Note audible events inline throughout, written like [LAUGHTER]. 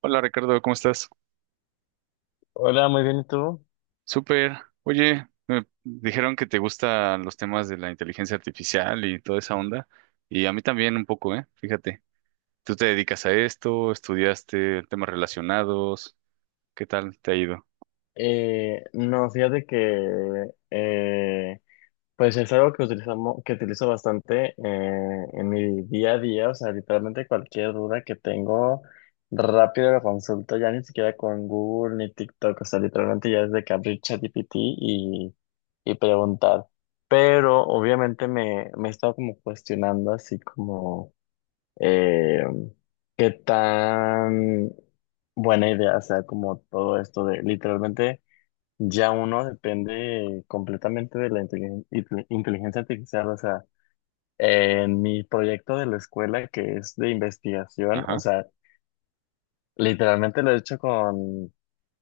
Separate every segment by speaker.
Speaker 1: Hola Ricardo, ¿cómo estás?
Speaker 2: Hola, muy bien, ¿y tú?
Speaker 1: Súper. Oye, me dijeron que te gustan los temas de la inteligencia artificial y toda esa onda, y a mí también un poco, ¿eh? Fíjate, tú te dedicas a esto, estudiaste temas relacionados, ¿qué tal te ha ido?
Speaker 2: No, fíjate que pues es algo que utilizamos, que utilizo bastante en mi día a día, o sea, literalmente cualquier duda que tengo, rápido la consulto, ya ni siquiera con Google ni TikTok, o sea, literalmente ya desde que abrí ChatGPT y preguntar. Pero obviamente me he estado como cuestionando así como eh, qué tan buena idea sea como todo esto de literalmente ya uno depende completamente de la inteligencia artificial. O sea, en mi proyecto de la escuela que es de investigación, o
Speaker 1: Ajá.
Speaker 2: sea, literalmente lo he hecho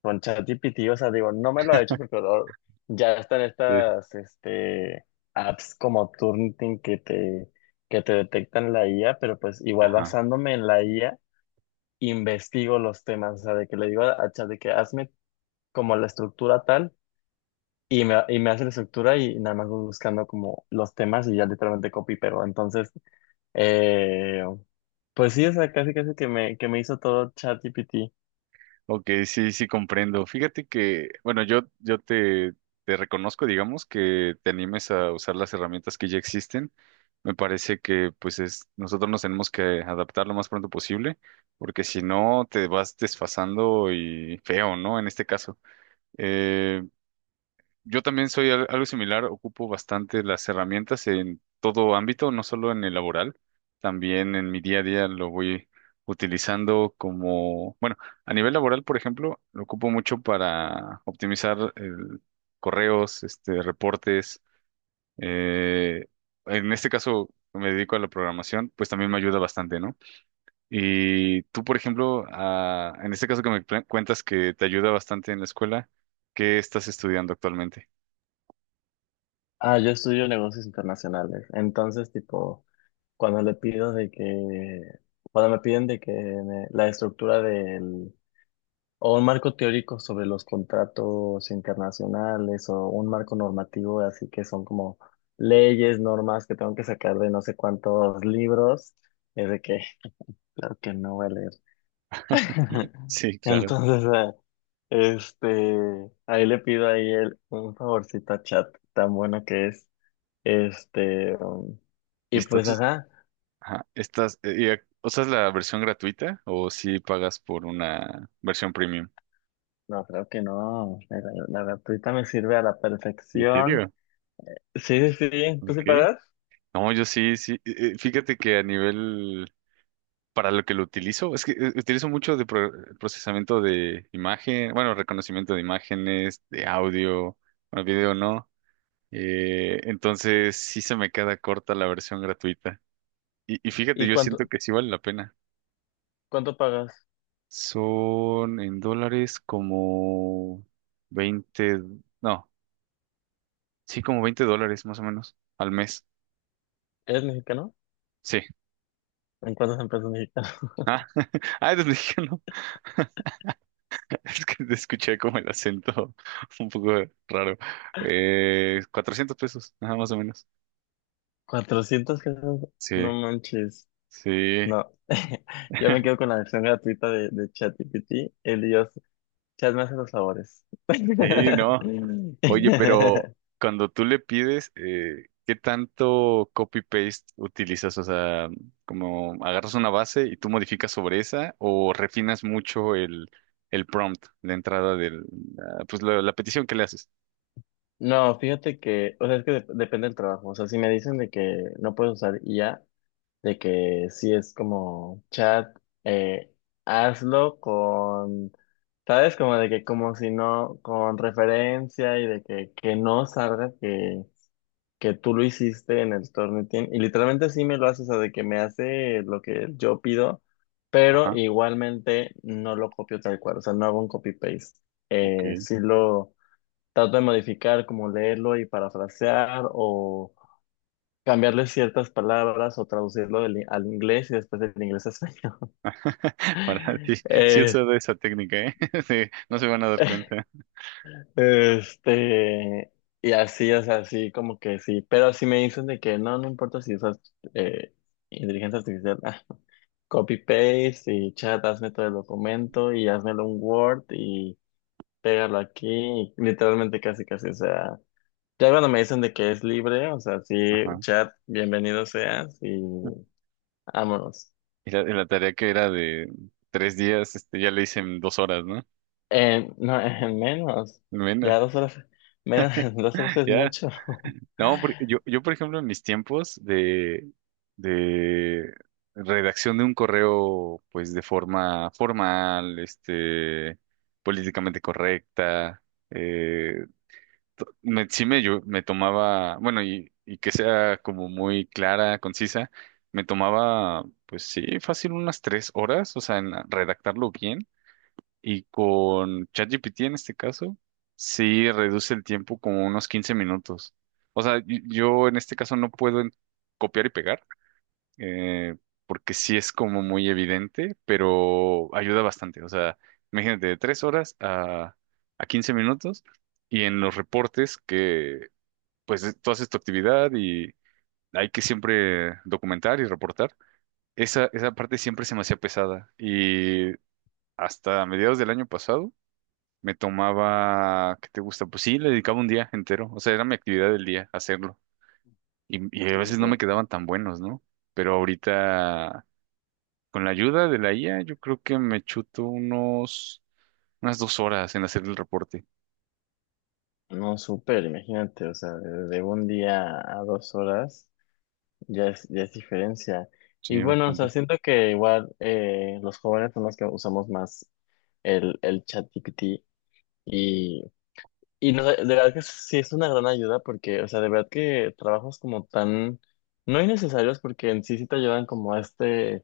Speaker 2: con ChatGPT. O sea, digo, no me lo ha hecho porque ya están
Speaker 1: Sí.
Speaker 2: estas apps como Turnitin que que te detectan la IA, pero pues igual
Speaker 1: Ajá.
Speaker 2: basándome en la IA investigo los temas, o sea, de que le digo a Chat de que hazme como la estructura tal y y me hace la estructura y nada más voy buscando como los temas y ya literalmente copy, pero entonces, eh, pues sí, o sea, casi casi que que me hizo todo ChatGPT.
Speaker 1: Ok, sí, sí comprendo. Fíjate que, bueno, yo te reconozco, digamos, que te animes a usar las herramientas que ya existen. Me parece que, pues, es, nosotros nos tenemos que adaptar lo más pronto posible, porque si no, te vas desfasando y feo, ¿no? En este caso. Eh, yo también soy algo similar, ocupo bastante las herramientas en todo ámbito, no solo en el laboral, también en mi día a día lo voy utilizando como, bueno, a nivel laboral, por ejemplo, lo ocupo mucho para optimizar correos, este, reportes. eh, en este caso me dedico a la programación, pues también me ayuda bastante, ¿no? Y tú, por ejemplo, en este caso que me cuentas que te ayuda bastante en la escuela, ¿qué estás estudiando actualmente?
Speaker 2: Ah, yo estudio negocios internacionales, entonces tipo, cuando le pido de cuando me piden de que la estructura del o un marco teórico sobre los contratos internacionales o un marco normativo, así que son como leyes, normas que tengo que sacar de no sé cuántos libros, es de que, [LAUGHS] claro que no voy a leer. [LAUGHS]
Speaker 1: Sí, claro.
Speaker 2: Entonces, este, ahí le pido ahí un favorcito a Chat, tan bueno que es. Este,
Speaker 1: Y
Speaker 2: y pues,
Speaker 1: estás,
Speaker 2: ajá,
Speaker 1: ajá, estás, y, ¿usas la versión gratuita o si pagas por una versión premium?
Speaker 2: no, creo que no, la gratuita me sirve a la
Speaker 1: ¿En
Speaker 2: perfección.
Speaker 1: serio?
Speaker 2: Sí, sí, sí, ¿tú sí
Speaker 1: Ok.
Speaker 2: pagas?
Speaker 1: No, yo sí, sí. Fíjate que a nivel, para lo que lo utilizo, es que utilizo mucho de procesamiento de imagen, bueno, reconocimiento de imágenes, de audio, bueno, video no. Entonces sí se me queda corta la versión gratuita. Y fíjate,
Speaker 2: ¿Y
Speaker 1: yo
Speaker 2: cuánto?
Speaker 1: siento que sí vale la pena.
Speaker 2: ¿Cuánto pagas?
Speaker 1: Son en dólares como 20 no, sí, como 20 dólares más o menos al mes.
Speaker 2: ¿Eres mexicano?
Speaker 1: Sí.
Speaker 2: ¿En cuántas empresas mexicanas?
Speaker 1: [LAUGHS] Ah, eres mexicano. [LAUGHS] Es que te escuché como el acento [LAUGHS] un poco raro. $400, nada más o menos.
Speaker 2: [LAUGHS] ¿400 pesos?
Speaker 1: Sí,
Speaker 2: No manches.
Speaker 1: sí,
Speaker 2: No. [LAUGHS] Yo me quedo con la versión gratuita de ChatGPT. El Dios, Chat me hace los favores. [LAUGHS]
Speaker 1: sí, no. Oye, pero cuando tú le pides, ¿qué tanto copy-paste utilizas? O sea, como agarras una base y tú modificas sobre esa o refinas mucho el prompt, la entrada del ah, pues la petición que le haces.
Speaker 2: No, fíjate que, o sea, es que depende del trabajo. O sea, si me dicen de que no puedes usar IA, de que sí es como chat, eh, hazlo con, ¿sabes? Como de que como si no, con referencia y de que no salga que tú lo hiciste en el Tornitin. Y literalmente sí me lo hace, o sea, de que me hace lo que yo pido, pero
Speaker 1: Ajá,
Speaker 2: igualmente no lo copio tal cual, o sea, no hago un copy-paste.
Speaker 1: ok.
Speaker 2: Sí lo trato de modificar, como leerlo y parafrasear o cambiarle ciertas palabras o traducirlo al inglés y después del inglés a español.
Speaker 1: [LAUGHS] Para sí,
Speaker 2: [LAUGHS]
Speaker 1: sí he
Speaker 2: Eh,
Speaker 1: usado esa técnica, ¿eh? [LAUGHS] Sí, no se van a dar cuenta.
Speaker 2: este, y así, o sea, así como que sí, pero si me dicen de que no, no importa si usas eh, inteligencia artificial, ah, copy paste y chat, hazme todo el documento y házmelo un Word y pégalo aquí, y literalmente casi casi, o sea, ya cuando me dicen de que es libre, o sea, sí,
Speaker 1: Ajá.
Speaker 2: chat, bienvenido seas y vámonos.
Speaker 1: Y y la tarea que era de 3 días, este, ya le hice en 2 horas, ¿no?
Speaker 2: No, [LAUGHS] menos. Ya
Speaker 1: Bueno,
Speaker 2: 2 horas, menos, [LAUGHS] 2 horas
Speaker 1: [LAUGHS]
Speaker 2: es
Speaker 1: ya.
Speaker 2: mucho.
Speaker 1: No, porque
Speaker 2: [LAUGHS]
Speaker 1: yo, por ejemplo, en mis tiempos de redacción de un correo, pues de forma formal, este, políticamente correcta, eh, yo, me tomaba, bueno, y que sea como muy clara, concisa, me tomaba, pues sí, fácil unas 3 horas, o sea, en redactarlo bien y con ChatGPT en este caso, sí reduce el tiempo como unos 15 minutos. O sea, yo en este caso no puedo copiar y pegar, eh, porque sí es como muy evidente, pero ayuda bastante. O sea, imagínate, de 3 horas a 15 minutos y en los reportes que, pues, tú haces tu actividad y hay que siempre documentar y reportar. Esa parte siempre se me hacía pesada y hasta mediados del año pasado me tomaba, ¿qué te gusta? Pues sí, le dedicaba un día entero, o sea, era mi actividad del día, hacerlo. Y a
Speaker 2: Sí,
Speaker 1: veces
Speaker 2: sí.
Speaker 1: no me quedaban tan buenos, ¿no? Pero ahorita, con la ayuda de la IA, yo creo que me chuto unos, unas 2 horas en hacer el reporte.
Speaker 2: No, súper, imagínate, o sea, de un día a 2 horas ya es diferencia. Y
Speaker 1: Sí,
Speaker 2: bueno, o sea,
Speaker 1: bastante.
Speaker 2: siento que igual los jóvenes son los que usamos más el ChatGPT y, y no, de verdad que sí es una gran ayuda porque, o sea, de verdad que trabajos como tan, no innecesarios porque en sí sí te ayudan como a este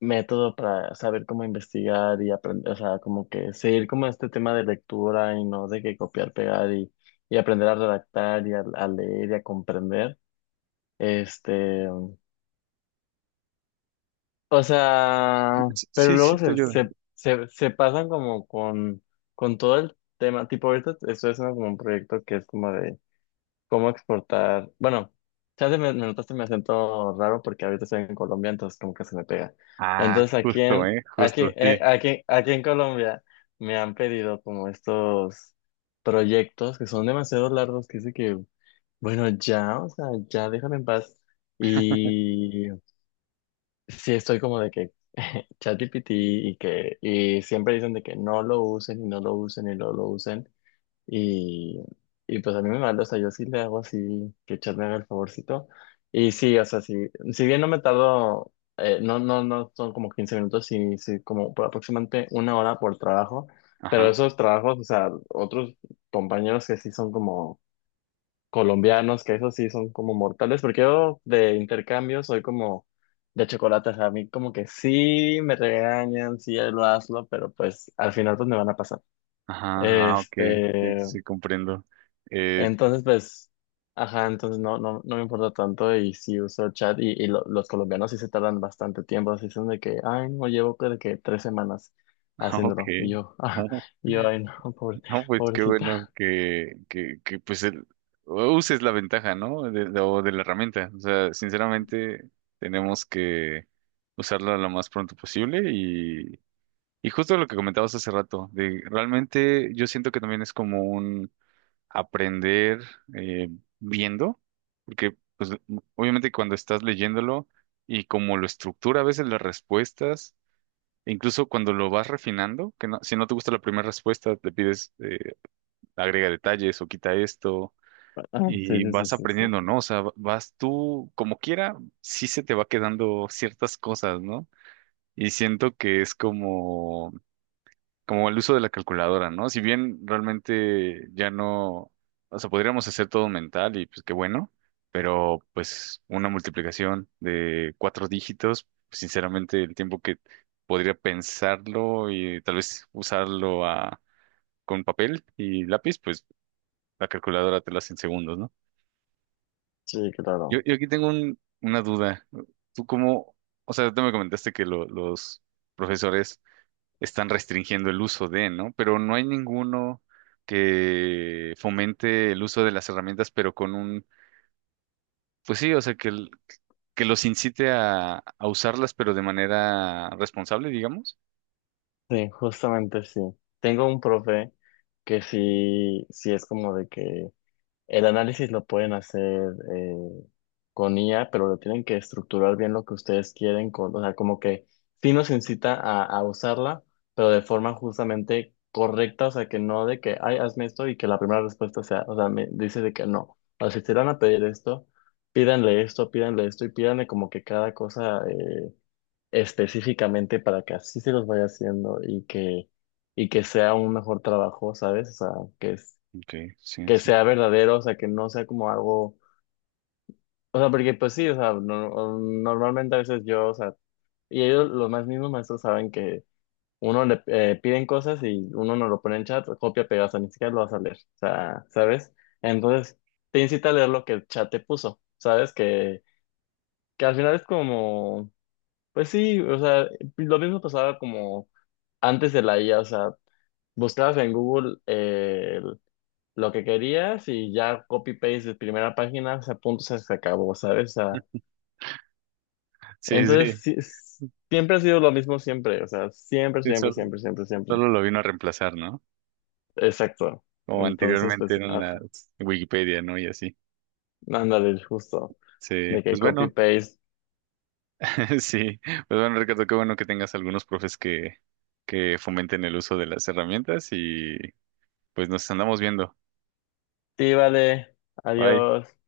Speaker 2: método para saber cómo investigar y aprender, o sea, como que seguir como este tema de lectura y no de que copiar, pegar y aprender a redactar y a leer y a comprender. Este, o
Speaker 1: Sí,
Speaker 2: sea, pero
Speaker 1: sí, sí
Speaker 2: luego
Speaker 1: te ayuda.
Speaker 2: se pasan como con todo el tema, tipo ahorita estoy haciendo como un proyecto que es como de cómo exportar. Bueno, ya me notaste mi acento raro porque ahorita estoy en Colombia, entonces como que se me pega.
Speaker 1: Ah,
Speaker 2: Entonces
Speaker 1: justo, ¿eh? Justo, sí.
Speaker 2: aquí en Colombia me han pedido como estos proyectos que son demasiado largos, que dice que, bueno, ya, o sea, ya déjame en paz. Y sí estoy como de que [LAUGHS] ChatGPT y siempre dicen de que no lo usen y no lo usen y no lo usen. Y, y pues a mí me manda, o sea, yo sí le hago así, que Chad me haga el favorcito. Y sí, o sea, sí, si bien no me tardo, no, no, no son como 15 minutos, sí, sí, como por aproximadamente una hora por trabajo, pero
Speaker 1: Ajá,
Speaker 2: esos trabajos, o sea, otros compañeros que sí son como colombianos, que esos sí son como mortales, porque yo de intercambio soy como de chocolate, o sea, a mí como que sí me regañan, sí lo hazlo, pero pues al final pues me van a pasar.
Speaker 1: ajá, ah, ok, sí,
Speaker 2: Este,
Speaker 1: sí, comprendo. Eh,
Speaker 2: entonces, pues, ajá, entonces no, no, no me importa tanto y sí uso chat y los colombianos sí se tardan bastante tiempo, así son de que, ay, no, llevo creo que 3 semanas
Speaker 1: [LAUGHS] ok.
Speaker 2: haciéndolo y yo, [LAUGHS] ah,
Speaker 1: [LAUGHS]
Speaker 2: y yo, ay, no,
Speaker 1: No, pues qué bueno
Speaker 2: pobrecita. [LAUGHS]
Speaker 1: que pues uses la ventaja, ¿no? De, o de la herramienta. O sea, sinceramente tenemos que usarla lo más pronto posible y justo lo que comentabas hace rato, de realmente yo siento que también es como un aprender eh, viendo, porque pues obviamente cuando estás leyéndolo y como lo estructura a veces las respuestas, e incluso cuando lo vas refinando, que no, si no te gusta la primera respuesta, te pides... agrega detalles o quita esto
Speaker 2: Ah, sí,
Speaker 1: y
Speaker 2: sí, sí,
Speaker 1: vas
Speaker 2: sí, sí,
Speaker 1: aprendiendo, ¿no? O sea, vas tú como quiera, sí se te va quedando ciertas cosas, ¿no? Y siento que es como, como el uso de la calculadora, ¿no? Si bien realmente ya no, o sea, podríamos hacer todo mental y pues qué bueno, pero pues una multiplicación de 4 dígitos, sinceramente el tiempo que podría pensarlo y tal vez usarlo con papel y lápiz, pues la calculadora te lo hace en segundos, ¿no?
Speaker 2: sí, claro.
Speaker 1: Yo aquí tengo una duda. ¿Tú cómo, o sea, tú me comentaste que los profesores están restringiendo el uso de, ¿no? Pero no hay ninguno que fomente el uso de las herramientas, pero con un, pues sí, o sea, que, que los incite a usarlas, pero de manera responsable, digamos.
Speaker 2: Sí, justamente sí. Tengo un profe que sí, sí es como de que el análisis lo pueden hacer eh, con IA, pero lo tienen que estructurar bien lo que ustedes quieren, o sea, como que sí nos incita a usarla, pero de forma justamente correcta, o sea, que no de que, ay, hazme esto y que la primera respuesta sea, o sea, me dice de que no. O sea, si te van a pedir esto, pídanle esto, pídanle esto y pídanle como que cada cosa específicamente para que así se los vaya haciendo y que sea un mejor trabajo, ¿sabes? O sea, que es
Speaker 1: Ok, sí,
Speaker 2: que
Speaker 1: sí.
Speaker 2: sea verdadero, o sea, que no sea como algo, o sea, porque pues sí, o sea, normalmente a veces yo, o sea, y ellos, los más mismos maestros saben que uno le piden cosas y uno no lo pone en chat, copia, pega, o sea, ni siquiera lo vas a leer, o sea, ¿sabes? Entonces, te incita a leer lo que el chat te puso, ¿sabes? Que al final es como, pues sí, o sea, lo mismo pasaba como antes de la IA, o sea, buscabas en Google lo que querías y ya copy-paste de primera página, o sea, punto, se acabó, ¿sabes? O sea,
Speaker 1: Sí,
Speaker 2: entonces,
Speaker 1: sí,
Speaker 2: sí, siempre ha sido lo mismo, siempre, o sea, siempre,
Speaker 1: sí,
Speaker 2: siempre,
Speaker 1: solo,
Speaker 2: siempre, siempre, siempre.
Speaker 1: solo lo vino a reemplazar, ¿no?
Speaker 2: Exacto.
Speaker 1: Como
Speaker 2: Entonces,
Speaker 1: anteriormente
Speaker 2: pues,
Speaker 1: eran
Speaker 2: ajá,
Speaker 1: las Wikipedia, ¿no? Y así.
Speaker 2: ándale, justo,
Speaker 1: Sí,
Speaker 2: de que
Speaker 1: pues bueno.
Speaker 2: copy-paste,
Speaker 1: [LAUGHS] Sí, pues bueno, Ricardo, qué bueno que tengas algunos profes que fomenten el uso de las herramientas y pues nos andamos viendo.
Speaker 2: sí, vale,
Speaker 1: Bye.
Speaker 2: adiós.